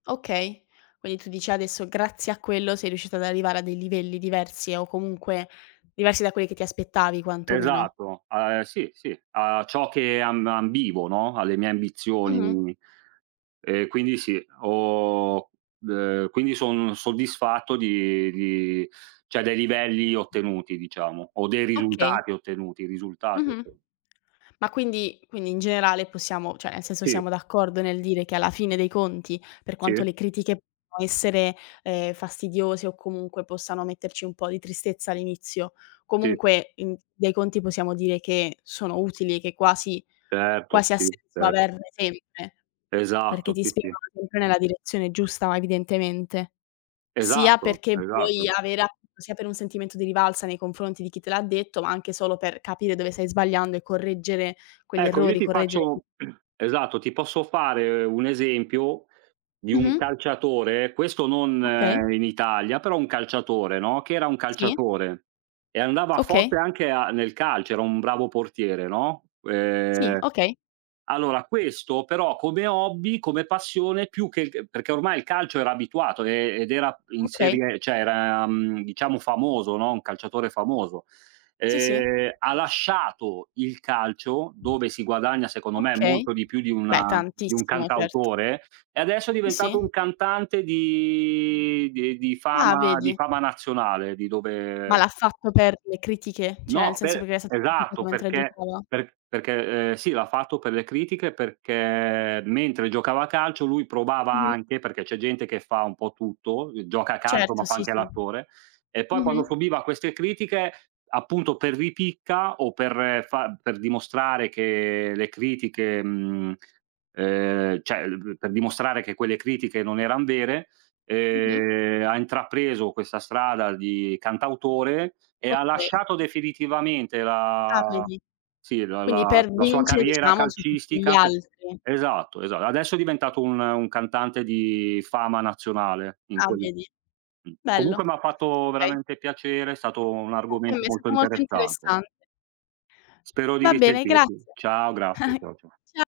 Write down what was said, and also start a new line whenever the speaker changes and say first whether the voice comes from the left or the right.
left: Okay. Quindi tu dici adesso grazie a quello sei riuscito ad arrivare a dei livelli diversi, o comunque diversi da quelli che ti aspettavi quantomeno.
right: Esatto. A e sì, sì. A ciò che amb ambivo, no, alle mie
left: Mh-mh.
right: ambizioni. E quindi sì, ho ehm, quindi son soddisfatto di di cioè dei livelli ottenuti, diciamo; o dei
left: Okay.
right: risultati ottenuti, i risultati
left: Mh-mh.
right: otten
left: Ma quindi quindi in generale possiamo cioè nel senso,
right: Sì.
left: siamo d'accordo nel dire che alla fine dei conti, per quanto
right: Sì.
left: le critiche può essere, ehm, fastidiose o comunque possano metterci un po' di tristezza all'inizio,
right: Sì.
left: comunque in dai conti possiamo dire che sono utili e che quasi
right: Certo,
left: quasi ha
right: sì,
left: senso
right: certo.
left: averne sempre. Perché
right: Esatto,
left: ti
right: sì, sì.
left: spingono comunque nella direzione giusta evidentemente. Sia
right: Esatto,
left: perché vuoi
right: esatto.
left: avere a sia per un sentimento di rivalsa nei confronti di chi te l'ha detto, ma anche solo per capire dove stai sbagliando e correggere quegli
right: Ecco, io
left: errori,
right: ti
left: correggere
right: faccio esatto, ti posso fare un esempio, di un
left: Mh-mh.
right: calciatore, questo non
left: Okay.
right: in Italia, però un calciatore, no, che era un
left: Sì.
right: calciatore. E andava forte
left: Okay.
right: anche a nel calcio, era un bravo portiere, no.
left: Sì,
right: Ehm,
left: okay.
right: allora questo, però come hobby, come passione più che il c perché ormai il calcio era abituato, ehm, ed era in
left: Okay.
right: serie cioè era, mhmm, diciamo famoso, no, un calciatore famoso.
left: Sì, sì.
right: Ehm, ha lasciato il calcio dove si guadagna secondo me
left: Okay.
right: molto di più di
left: Beh,
right: una di un
left: tantissimo, certo.
right: cantautore, e adesso è
left: Sì,
right: diventato un
left: sì.
right: cantante di di ehm, di
left: Ah,
right: fama di
left: vedi.
right: fama nazionale, di
left: Ma
right: dove
left: l'ha fatto per le critiche? Cioè nel
right: No,
left: senso
right: pe
left: perché era stato criticato
right: esatto,
left: mentre
right: perché,
left: giocava?
right: per perché, ehm, sì, l'ha fatto per le critiche, perché mentre giocava a calcio lui provava
left: Mh-mh.
right: anche, perché c'è gente che fa un po' tutto, uhm, gioca a calcio ma
left: Certo,
right: fa
left: sì,
right: anche
left: sì.
right: l'attore; e poi
left: Mh-mh.
right: quando subiva queste critiche, appunto per ripicca o per fa per dimostrare che le critiche, mhmm, ehm, cioè l b per dimostrare che quelle critiche non eran vere,
left: Mh-mh.
right: ehm, ha intrapreso questa strada di cantautore e ha
left: Okay.
right: lasciato definitivamente
left: Ah
right: la
left: vedi.
right: sì, la la
left: Quindi per
right: la sua
left: vincere,
right: carriera
left: diciamo, su tutti gli
right: calcistica pe
left: altri.
right: esatto, esa adesso è diventato un un cantante di fama nazionale, in
left: Ah,
right: quel
left: vedi.
right: mh.
left: Bello.
right: Comunque m'ha fatto
left: Okay.
right: veramente piacere, è stato un
left: Anche a me
right: argomento
left: è
right: molto
left: stato molto
right: interessante.
left: interessante.
right: Spero di
left: Va bene,
right: risentirti.
left: grazie.
right: Ciao, grazie, ciao, cia
left: Cia